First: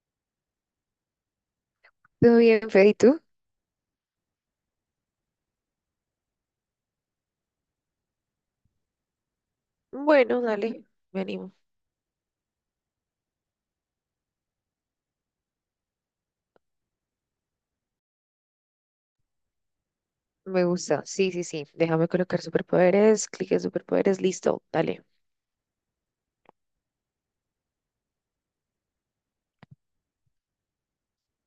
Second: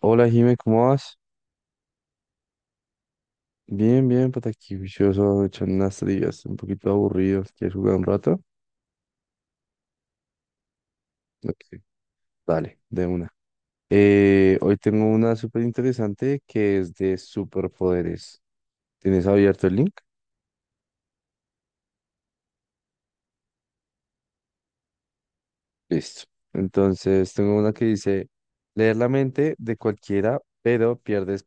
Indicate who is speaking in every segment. Speaker 1: Hola Jimé, ¿cómo vas?
Speaker 2: ¿Todo bien, Fede? ¿Y tú?
Speaker 1: Bien, bien, pues aquí vicioso, echando unas trivias, un poquito aburridos. ¿Quieres jugar un rato?
Speaker 2: Bueno, dale, me animo.
Speaker 1: Ok, dale, de una. Hoy tengo una súper interesante que es de superpoderes. ¿Tienes abierto el link?
Speaker 2: Me gusta. Sí, sí, sí. Déjame colocar superpoderes, clic en superpoderes, listo, dale.
Speaker 1: Listo. Entonces, tengo una que dice, leer la mente de cualquiera, pero pierdes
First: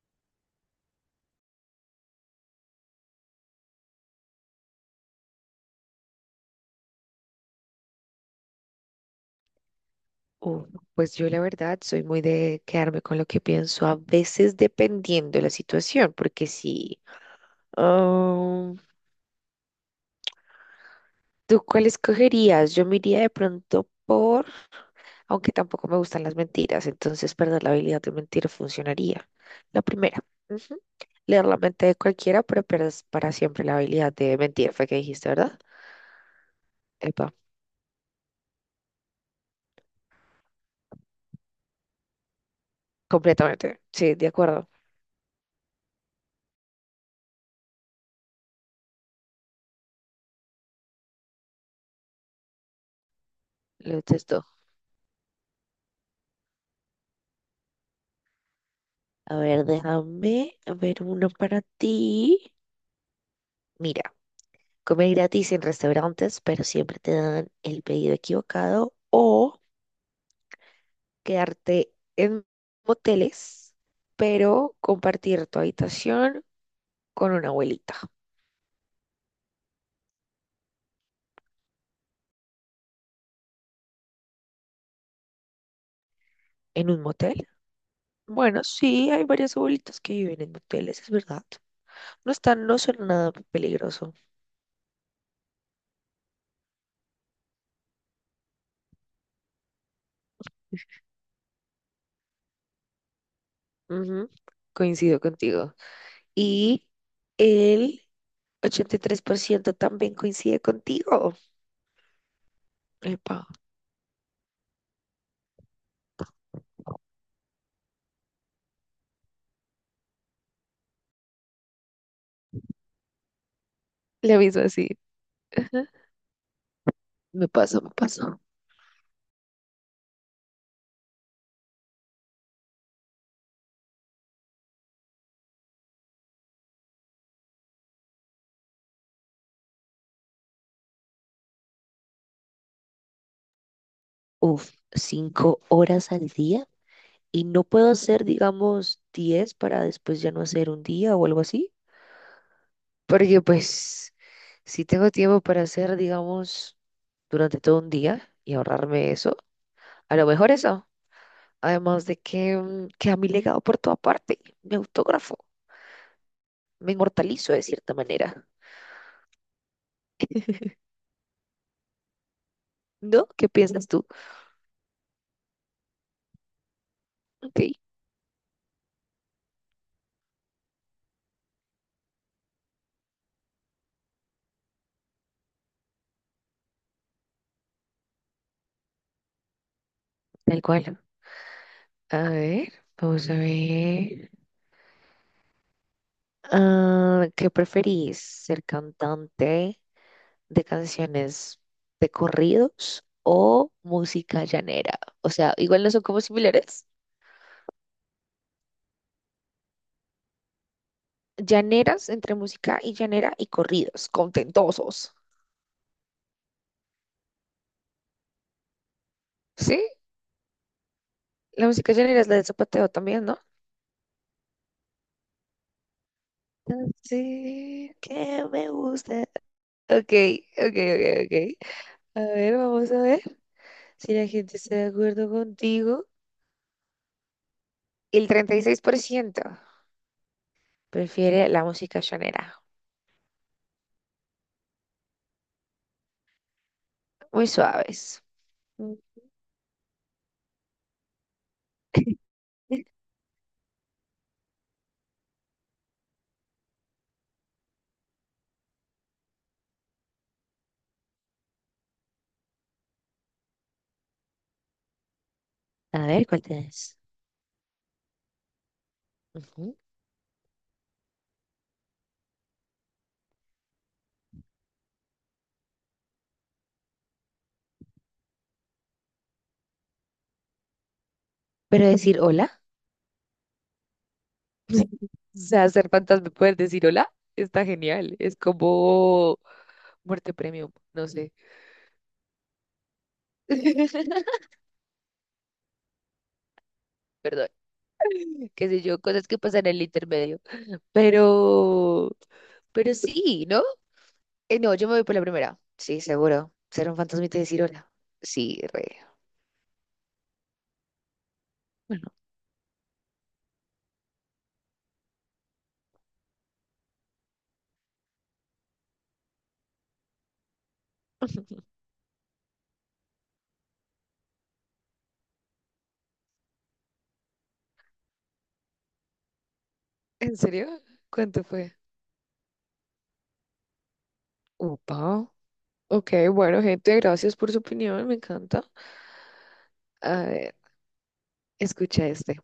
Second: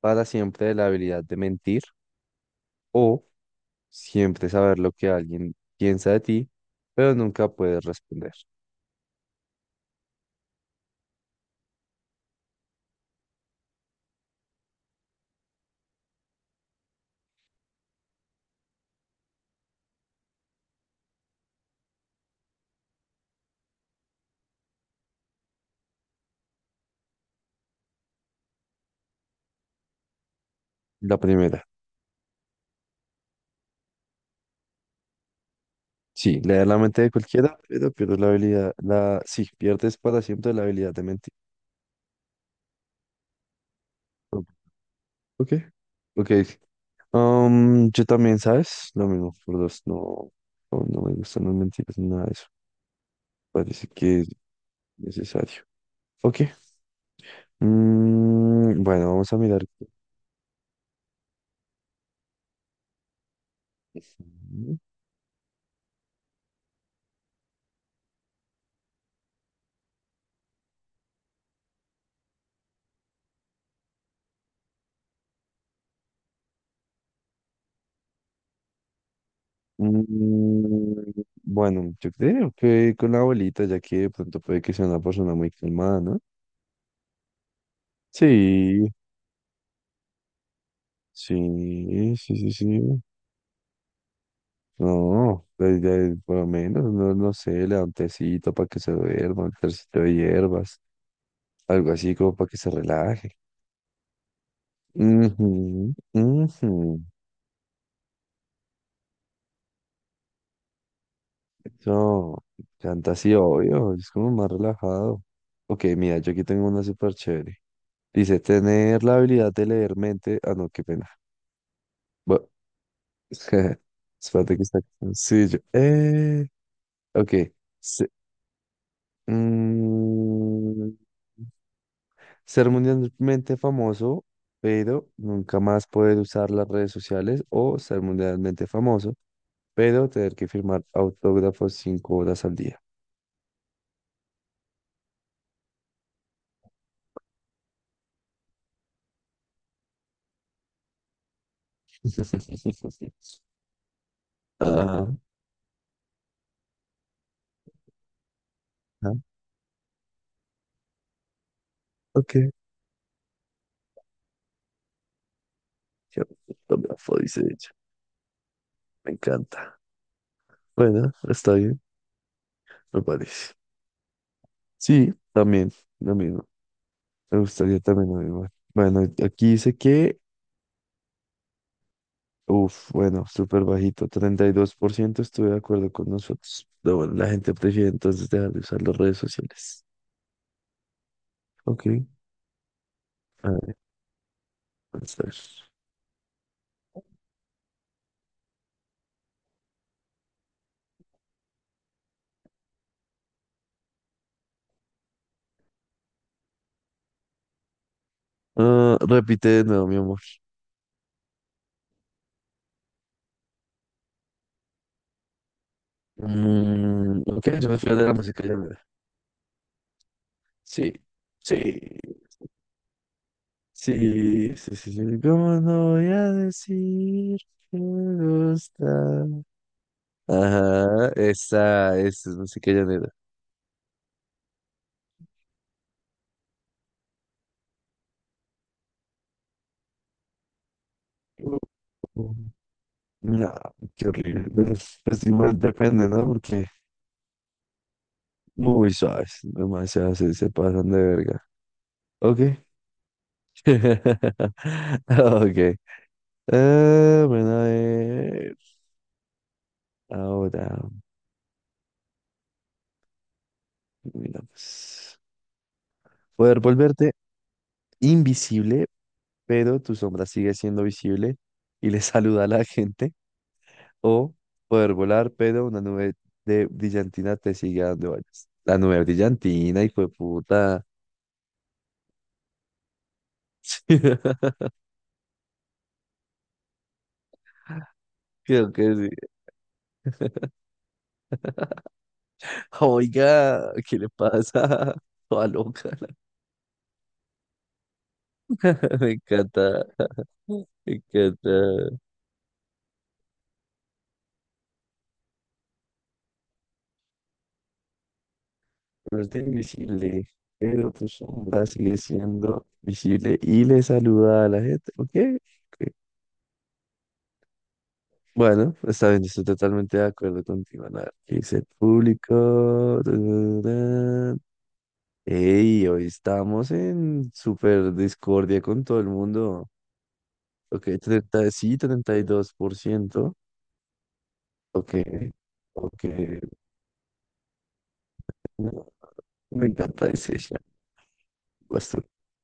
Speaker 1: para siempre la habilidad de mentir o siempre saber lo que alguien piensa de ti, pero nunca puedes responder.
Speaker 2: Uh, pues yo la verdad soy muy de quedarme con lo que pienso, a veces dependiendo de la situación, porque si... ah, ¿tú cuál escogerías? Yo me iría de pronto por... aunque tampoco me gustan las mentiras, entonces perder la habilidad de mentir funcionaría. La primera. Ujú.
Speaker 1: La
Speaker 2: Leer la
Speaker 1: primera.
Speaker 2: mente de cualquiera, pero pierdes para siempre la habilidad de mentir, fue que dijiste, ¿verdad?
Speaker 1: Sí, leer la mente de
Speaker 2: Epa,
Speaker 1: cualquiera, pero pierdes la habilidad, la, sí, pierdes para siempre la habilidad de mentir.
Speaker 2: completamente. Sí, de
Speaker 1: Ok,
Speaker 2: acuerdo.
Speaker 1: ok. Ok. Yo también, ¿sabes? Lo mismo, por dos, no, no, no me gustan las mentiras ni nada de eso. Parece
Speaker 2: Lo
Speaker 1: que es
Speaker 2: detesto.
Speaker 1: necesario. Ok, bueno, vamos a
Speaker 2: A
Speaker 1: mirar.
Speaker 2: ver, déjame ver uno para ti. Mira, comer gratis en restaurantes, pero siempre te dan el pedido equivocado o quedarte en moteles, pero compartir tu habitación con una abuelita.
Speaker 1: Mm, bueno, yo creo que con la abuelita, ya que de pronto puede que sea una persona muy calmada, ¿no?
Speaker 2: ¿En un motel? Bueno,
Speaker 1: Sí,
Speaker 2: sí, hay varias abuelitas que viven en moteles, es verdad.
Speaker 1: sí,
Speaker 2: No
Speaker 1: sí, sí,
Speaker 2: están, no
Speaker 1: sí.
Speaker 2: son nada peligroso.
Speaker 1: No, pues, por lo menos, no, no sé, le da un tecito para que se duerma, un tecito de hierbas, algo así como para que se relaje.
Speaker 2: Ujú. Coincido
Speaker 1: Ujú,
Speaker 2: contigo. Y
Speaker 1: ujú.
Speaker 2: el 83% también coincide contigo.
Speaker 1: Eso, canta así,
Speaker 2: Epa,
Speaker 1: obvio, es como más relajado. Ok, mira, yo aquí tengo una súper chévere. Dice, tener la habilidad de leer mente. Ah, no, qué pena. Bueno,
Speaker 2: le
Speaker 1: espérate
Speaker 2: aviso
Speaker 1: que está.
Speaker 2: así.
Speaker 1: Sí, yo. Ok.
Speaker 2: Me pasó, me
Speaker 1: se-
Speaker 2: pasó.
Speaker 1: mm, Ser mundialmente famoso, pero nunca más poder usar las redes sociales o ser mundialmente famoso, pero tener que firmar autógrafos 5 horas al día.
Speaker 2: Uf, 5 horas al día y no puedo hacer, digamos, 10 para después ya no hacer un día o algo así. Porque pues, si
Speaker 1: Ah,
Speaker 2: tengo tiempo para hacer, digamos, durante todo un día y ahorrarme
Speaker 1: ah,
Speaker 2: eso. A lo mejor eso. Además de
Speaker 1: ok.
Speaker 2: que queda mi legado por toda parte. Me autógrafo.
Speaker 1: Ya,
Speaker 2: Me
Speaker 1: autógrafo, dice
Speaker 2: inmortalizo de
Speaker 1: ella.
Speaker 2: cierta manera.
Speaker 1: Me encanta. Bueno, está bien, me
Speaker 2: ¿No? ¿Qué
Speaker 1: parece.
Speaker 2: piensas tú?
Speaker 1: Sí, también, lo mismo. Me
Speaker 2: Ok,
Speaker 1: gustaría también lo mismo. Bueno, aquí dice que, bueno, súper bajito, 32% estuve de acuerdo con nosotros. Pero bueno, la gente prefiere entonces dejar de usar las redes sociales.
Speaker 2: tal cual.
Speaker 1: Ok,
Speaker 2: A ver, vamos a
Speaker 1: a ver,
Speaker 2: ver.
Speaker 1: vamos a ver.
Speaker 2: Ah, ¿qué preferís? ¿Ser cantante de canciones de corridos o música llanera? O sea, igual no son como similares.
Speaker 1: Ah, repite de nuevo, mi amor.
Speaker 2: Llaneras entre música y llanera y corridos, contentosos.
Speaker 1: Ok, yo me fui de la música ya, mira.
Speaker 2: ¿Sí?
Speaker 1: Sí,
Speaker 2: La
Speaker 1: sí,
Speaker 2: música llanera es la del zapateo también, ¿no?
Speaker 1: sí, sí, sí, sí. ¿Cómo no voy a decir que
Speaker 2: Así que
Speaker 1: me
Speaker 2: me
Speaker 1: gusta?
Speaker 2: gusta. Ok, ok,
Speaker 1: Ajá,
Speaker 2: ok, ok.
Speaker 1: esa,
Speaker 2: A
Speaker 1: esa es
Speaker 2: ver,
Speaker 1: música
Speaker 2: vamos a
Speaker 1: llanera.
Speaker 2: ver si la gente está de acuerdo contigo. El 36% prefiere
Speaker 1: Uh,
Speaker 2: la música llanera.
Speaker 1: No, qué horrible. Pues, igual depende, ¿no? Porque
Speaker 2: Muy suaves.
Speaker 1: muy
Speaker 2: Mm.
Speaker 1: suaves, demasiado se pasan de verga. Ok. Ok. Ah, bueno, a ver. Ahora, mira, pues,
Speaker 2: A ver, ¿cuál
Speaker 1: poder
Speaker 2: tenés?
Speaker 1: volverte invisible,
Speaker 2: Ujú.
Speaker 1: pero tu sombra sigue siendo visible y le saluda a la gente. O poder volar, pero una nube de brillantina te sigue a donde vayas. La nube brillantina, hijo de puta.
Speaker 2: Pero decir hola, o sea, hacer fantasma, poder decir hola, está genial. Es
Speaker 1: Creo que sí.
Speaker 2: como muerte premium, no sé.
Speaker 1: Oiga, ¿qué le pasa? Toda loca,
Speaker 2: Perdón. Qué sé yo,
Speaker 1: me
Speaker 2: cosas que pasan en el
Speaker 1: encanta.
Speaker 2: intermedio.
Speaker 1: Y que te-
Speaker 2: Pero, pero sí, ¿no? No, yo me voy por la primera. Sí, seguro. Ser un fantasmita y decir hola. Sí, re.
Speaker 1: pero está invisible, pero tu sombra sigue
Speaker 2: Bueno,
Speaker 1: siendo visible y le saluda a la gente. ¿Ok? Ok. Bueno, está bien, estoy totalmente de acuerdo contigo, Ana. ¿Qué dice el público? Tararán. Ey, hoy estamos en super discordia con todo el mundo.
Speaker 2: ¿en serio?
Speaker 1: Ok, 30
Speaker 2: ¿Cuánto
Speaker 1: sí,
Speaker 2: fue?
Speaker 1: 32%. Ok,
Speaker 2: Upa. Ok,
Speaker 1: ok.
Speaker 2: bueno, gente, gracias por su opinión, me encanta.
Speaker 1: No, me encanta
Speaker 2: A
Speaker 1: ese,
Speaker 2: ver,
Speaker 1: chat.
Speaker 2: escucha este,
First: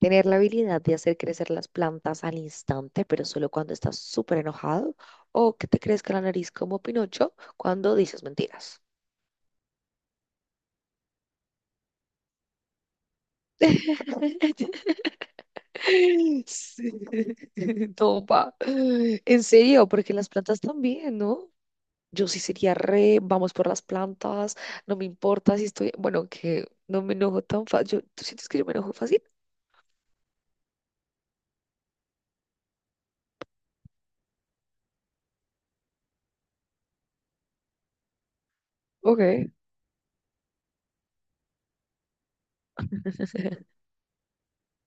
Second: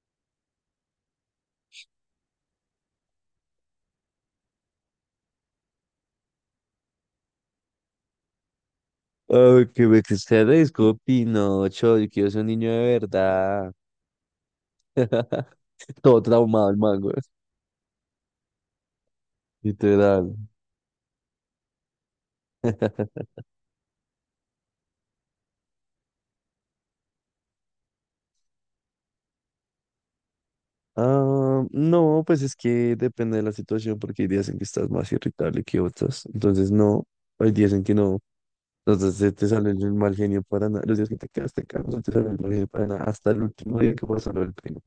Speaker 2: tener la habilidad de hacer crecer las plantas al instante, pero solo cuando estás súper enojado, o que te crezca la nariz como Pinocho cuando dices mentiras.
Speaker 1: Ay, que me desaparezco, Pinocho. Yo quiero ser un niño de verdad. Todo traumado el
Speaker 2: Sí.
Speaker 1: mango.
Speaker 2: No, pa. En serio, porque las
Speaker 1: Literal.
Speaker 2: plantas también, ¿no? Yo sí sería re, vamos por las plantas, no me importa si estoy, bueno, que no me enojo tan fácil. ¿Tú sientes que yo me enojo fácil?
Speaker 1: Ah, no, pues es que depende de la situación, porque hay días en que estás más irritable que otras. Entonces, no, hay días en que no. Entonces,
Speaker 2: Ok,
Speaker 1: se te sale el mal genio para nada. Los días que te quedas, no te sale el mal genio para nada. Hasta el último día que vas a ver el primo.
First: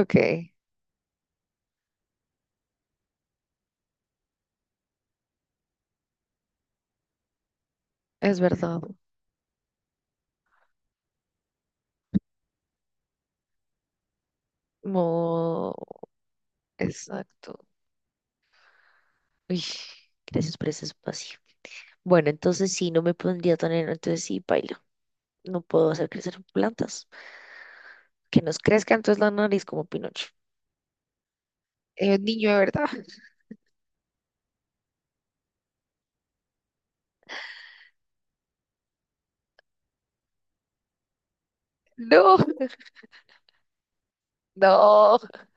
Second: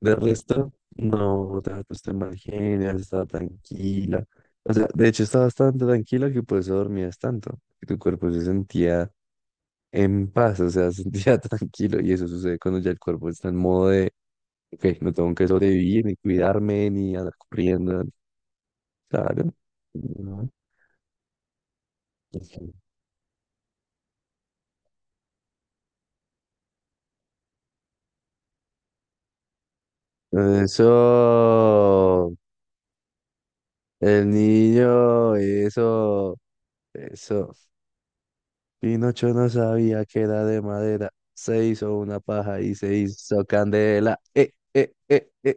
Speaker 1: De resto, no te has puesto en mal genio, has tranquila. O sea, de hecho, estabas bastante tranquila, que por eso dormías tanto, que tu cuerpo
Speaker 2: es
Speaker 1: se
Speaker 2: verdad.
Speaker 1: sentía en paz, o sea, se sentía tranquilo. Y eso sucede cuando ya el cuerpo está en modo de, ok, no tengo que
Speaker 2: Mo-
Speaker 1: sobrevivir, ni cuidarme, ni andar
Speaker 2: Exacto.
Speaker 1: corriendo. Claro.
Speaker 2: Uy,
Speaker 1: No.
Speaker 2: gracias por ese espacio. Bueno, entonces sí, no me pondría tan entonces sí, bailo. No puedo hacer crecer plantas. Que nos crezca entonces la nariz como Pinocho. Es
Speaker 1: Eso,
Speaker 2: niño de verdad.
Speaker 1: el niño, eso, eso. Pinocho no sabía que era de madera. Se hizo una
Speaker 2: No.
Speaker 1: paja y se hizo candela.
Speaker 2: No,
Speaker 1: Eh.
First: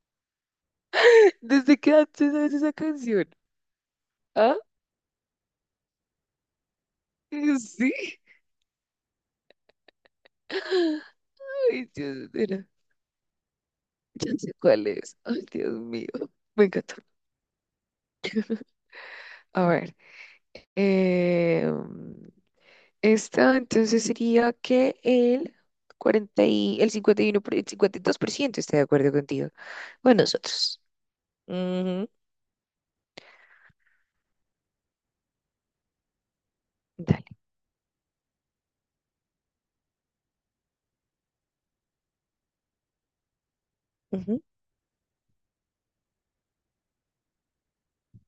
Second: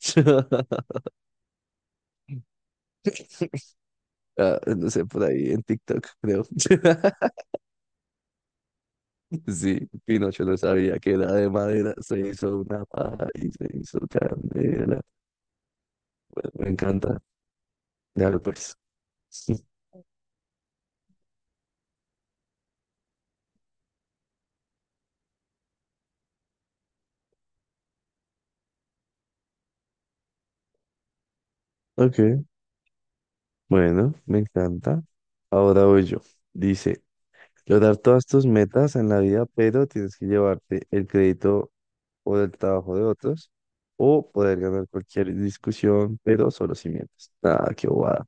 Speaker 2: ¿desde que antes sabes esa canción? ¿Ah?
Speaker 1: Ah, no sé, por ahí en TikTok, creo.
Speaker 2: Sí.
Speaker 1: Sí, Pinocho no sabía que era de
Speaker 2: Ay,
Speaker 1: madera. Se
Speaker 2: Dios,
Speaker 1: hizo
Speaker 2: mira,
Speaker 1: una paja y se hizo
Speaker 2: ya sé cuál
Speaker 1: candela.
Speaker 2: es. Ay, Dios mío,
Speaker 1: Bueno,
Speaker 2: me
Speaker 1: me
Speaker 2: encantó.
Speaker 1: encanta. Ya pues.
Speaker 2: A ver, eh, esta entonces sería que el 40 y el 51 por- el 52% está de acuerdo contigo. Bueno, nosotros. Ujú.
Speaker 1: Ok, bueno, me encanta. Ahora voy yo. Dice,
Speaker 2: Dale.
Speaker 1: lograr todas tus metas en la vida, pero tienes que llevarte el crédito o del trabajo de otros, o
Speaker 2: Ujú.
Speaker 1: poder ganar cualquier discusión, pero solo si mientes. Nada, qué bobada.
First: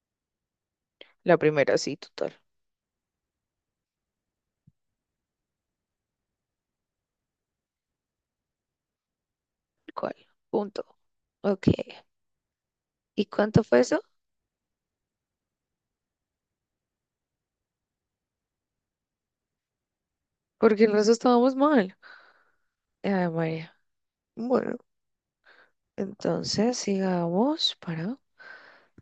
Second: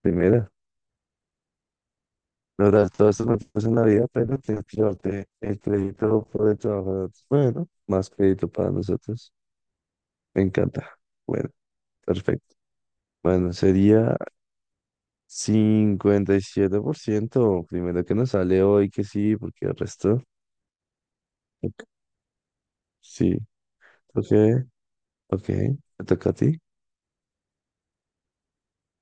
Speaker 1: Primera,
Speaker 2: La primera, sí, total.
Speaker 1: lograr todo esto me pasa en la vida, pero tienes que llevarte el crédito por el trabajo de otros. Bueno, más crédito para nosotros.
Speaker 2: ¿Cuál?
Speaker 1: Me
Speaker 2: Punto.
Speaker 1: encanta. Bueno,
Speaker 2: Ok.
Speaker 1: perfecto.
Speaker 2: ¿Y
Speaker 1: Bueno,
Speaker 2: cuánto fue eso?
Speaker 1: sería 57%, primero que nos sale hoy que sí, porque el resto,
Speaker 2: Porque el resto estábamos
Speaker 1: ok,
Speaker 2: mal. Ay,
Speaker 1: sí,
Speaker 2: María.
Speaker 1: ok,
Speaker 2: Bueno.
Speaker 1: ok, te toca a ti.
Speaker 2: Entonces, sigamos para.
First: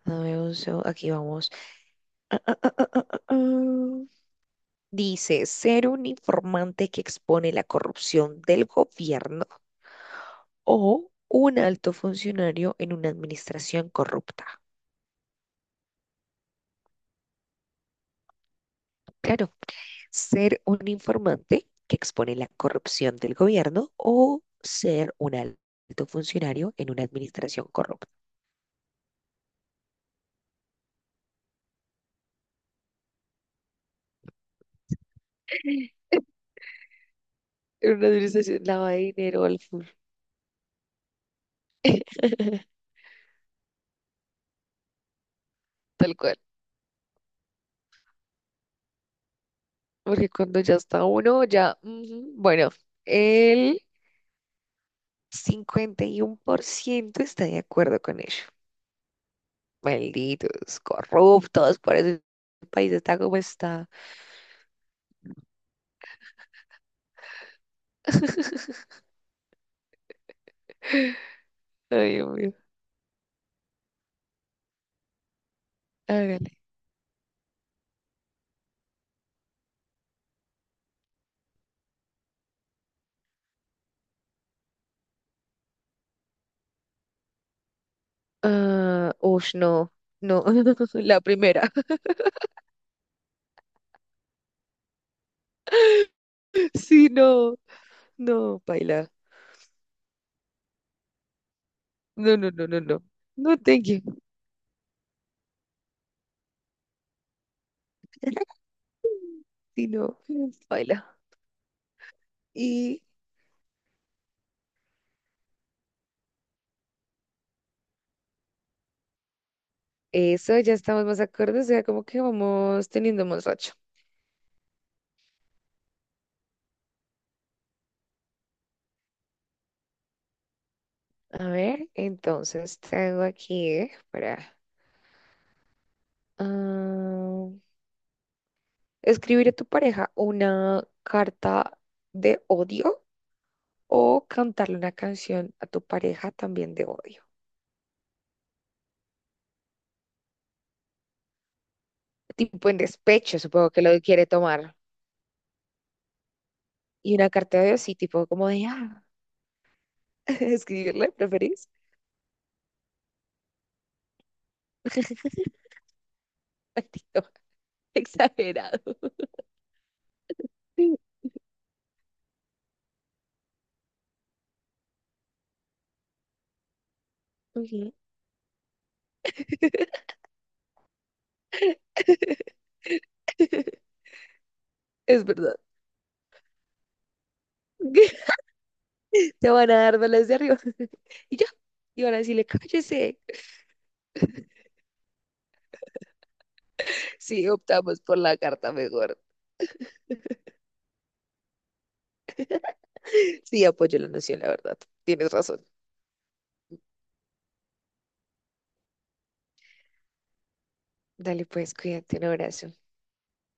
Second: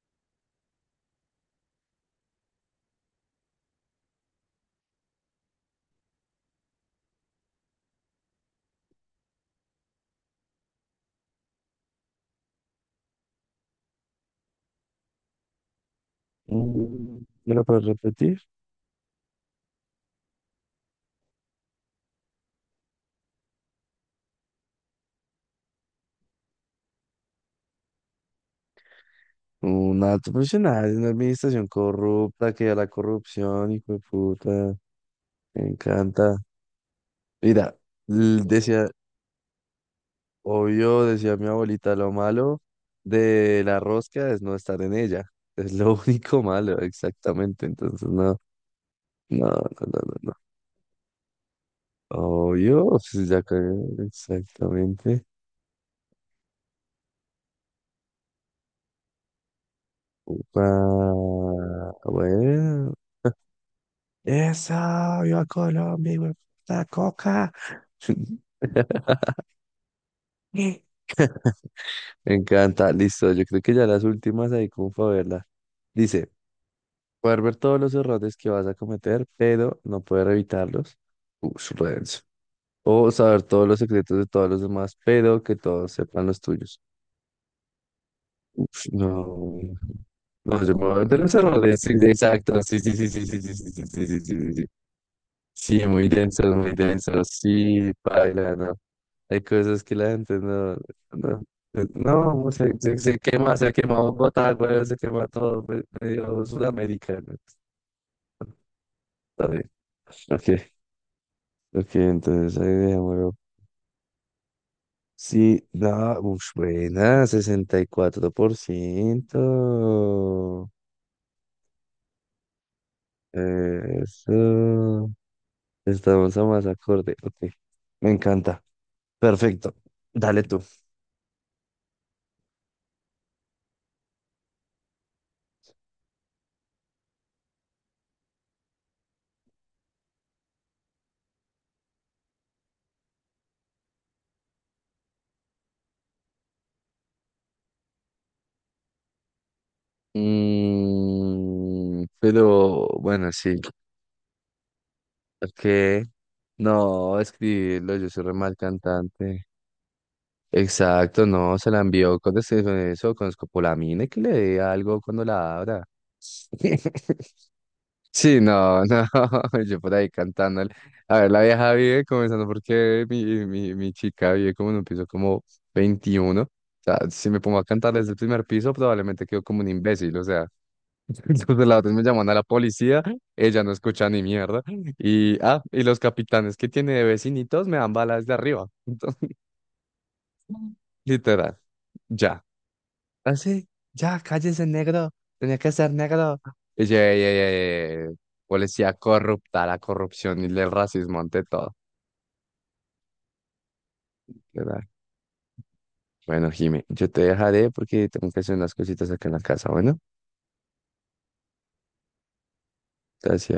Speaker 2: Dame un segundo. Aquí vamos. Ah, ah, ah, ah, ah. Dice, ser un informante que expone la corrupción del gobierno o un alto funcionario en una administración corrupta.
Speaker 1: Mm, ¿Me lo puedes repetir?
Speaker 2: Claro, ser un informante que expone la corrupción del gobierno o ser un alto funcionario en una administración corrupta.
Speaker 1: Un alto profesional, de una administración corrupta, que a la corrupción, hijo de puta, me encanta. Mira,
Speaker 2: En una administración
Speaker 1: decía,
Speaker 2: lava de dinero,
Speaker 1: obvio, decía mi abuelita, lo malo de la rosca es no estar en ella. Es lo
Speaker 2: tal cual.
Speaker 1: único malo, exactamente. Entonces, no, no, no, no, no,
Speaker 2: Porque
Speaker 1: no.
Speaker 2: cuando ya está uno, ya. Ujú. Bueno,
Speaker 1: Obvio, pues, ya cagué,
Speaker 2: el
Speaker 1: exactamente.
Speaker 2: 51% está de acuerdo con ello.
Speaker 1: Upa,
Speaker 2: Malditos, corruptos, por eso el país
Speaker 1: bueno.
Speaker 2: está como está.
Speaker 1: Eso, yo a Colombia, hijo de puta, coca.
Speaker 2: Ay, Dios
Speaker 1: Me
Speaker 2: mío.
Speaker 1: encanta. Listo, yo creo que ya las últimas ahí como para verla. Dice,
Speaker 2: Hágale.
Speaker 1: poder ver todos los errores que vas a cometer, pero no poder evitarlos. Ush, re denso. O saber todos los secretos de todos los demás, pero que todos sepan los tuyos. Ush,
Speaker 2: Ah, ush,
Speaker 1: no.
Speaker 2: no, no,
Speaker 1: No, yo me voy a
Speaker 2: la
Speaker 1: meter los
Speaker 2: primera.
Speaker 1: errores. Sí, exacto. Sí, sí, sí, sí, sí, sí, sí, sí, sí, sí, sí, sí. Sí, sí, muy densos, muy
Speaker 2: Sí,
Speaker 1: densos.
Speaker 2: no,
Speaker 1: Sí, paila,
Speaker 2: no,
Speaker 1: no.
Speaker 2: baila.
Speaker 1: Hay cosas que la gente no, no,
Speaker 2: No,
Speaker 1: no,
Speaker 2: no,
Speaker 1: pues,
Speaker 2: no,
Speaker 1: se,
Speaker 2: no,
Speaker 1: se,
Speaker 2: no.
Speaker 1: se
Speaker 2: No,
Speaker 1: quema, se ha
Speaker 2: thank you.
Speaker 1: quemado Bogotá, güey, se quema todo, pues, medio Sudamérica, ¿no? Está bien.
Speaker 2: Sí, no,
Speaker 1: Ok,
Speaker 2: baila.
Speaker 1: ok, entonces ahí
Speaker 2: Y
Speaker 1: dejémoslo. Sí, no, uf, buena, sesenta y cuatro por
Speaker 2: eso,
Speaker 1: ciento
Speaker 2: ya estamos más acordes, o sea, como que vamos teniendo más racha.
Speaker 1: Eso. Estamos a más acorde. Ok, me encanta. Perfecto. Dale tú.
Speaker 2: A ver, entonces tengo aquí para ah, escribir a tu pareja una carta de odio o cantarle una canción a tu pareja también de odio. Tipo en
Speaker 1: Pero bueno,
Speaker 2: despecho,
Speaker 1: sí.
Speaker 2: supongo que lo quiere tomar.
Speaker 1: Ok.
Speaker 2: Y
Speaker 1: No,
Speaker 2: una carta de odio,
Speaker 1: escribirlo,
Speaker 2: sí,
Speaker 1: yo soy
Speaker 2: tipo
Speaker 1: re
Speaker 2: como
Speaker 1: mal
Speaker 2: de,
Speaker 1: cantante.
Speaker 2: escribirle,
Speaker 1: Exacto, no,
Speaker 2: ¿preferís?
Speaker 1: se la envió con eso, con escopolamina y que le dé algo cuando la abra.
Speaker 2: Maldito,
Speaker 1: Sí,
Speaker 2: exagerado.
Speaker 1: no, no, yo por ahí cantando.
Speaker 2: Sí,
Speaker 1: A ver, la vieja vive comenzando porque mi chica vive como en un piso como 21. O sea, si me pongo a
Speaker 2: ujú.
Speaker 1: cantar desde el primer piso, probablemente quedo como un imbécil, o sea. Entonces los delator me llaman a la policía, ella no escucha ni mierda.
Speaker 2: Es
Speaker 1: Y,
Speaker 2: verdad.
Speaker 1: ah, y los capitanes que tiene de vecinitos me dan balas de arriba. Entonces,
Speaker 2: Te van a dar balas de arriba. Y ya.
Speaker 1: literal,
Speaker 2: Y van a
Speaker 1: ya.
Speaker 2: decirle, cállese.
Speaker 1: Así, ya, cállese, negro. Tenía que ser negro. Y yo, "Ey, ey,
Speaker 2: Sí, optamos
Speaker 1: ey, ey,
Speaker 2: por la carta
Speaker 1: policía
Speaker 2: mejor.
Speaker 1: corrupta, la corrupción y el racismo ante todo".
Speaker 2: Sí, apoyo la noción, la verdad.
Speaker 1: Literal.
Speaker 2: Tienes razón.
Speaker 1: Bueno, Jimmy, yo te dejaré porque tengo que hacer unas cositas acá en la casa. Bueno,
Speaker 2: Dale, pues, cuídate, un abrazo.
Speaker 1: gracias.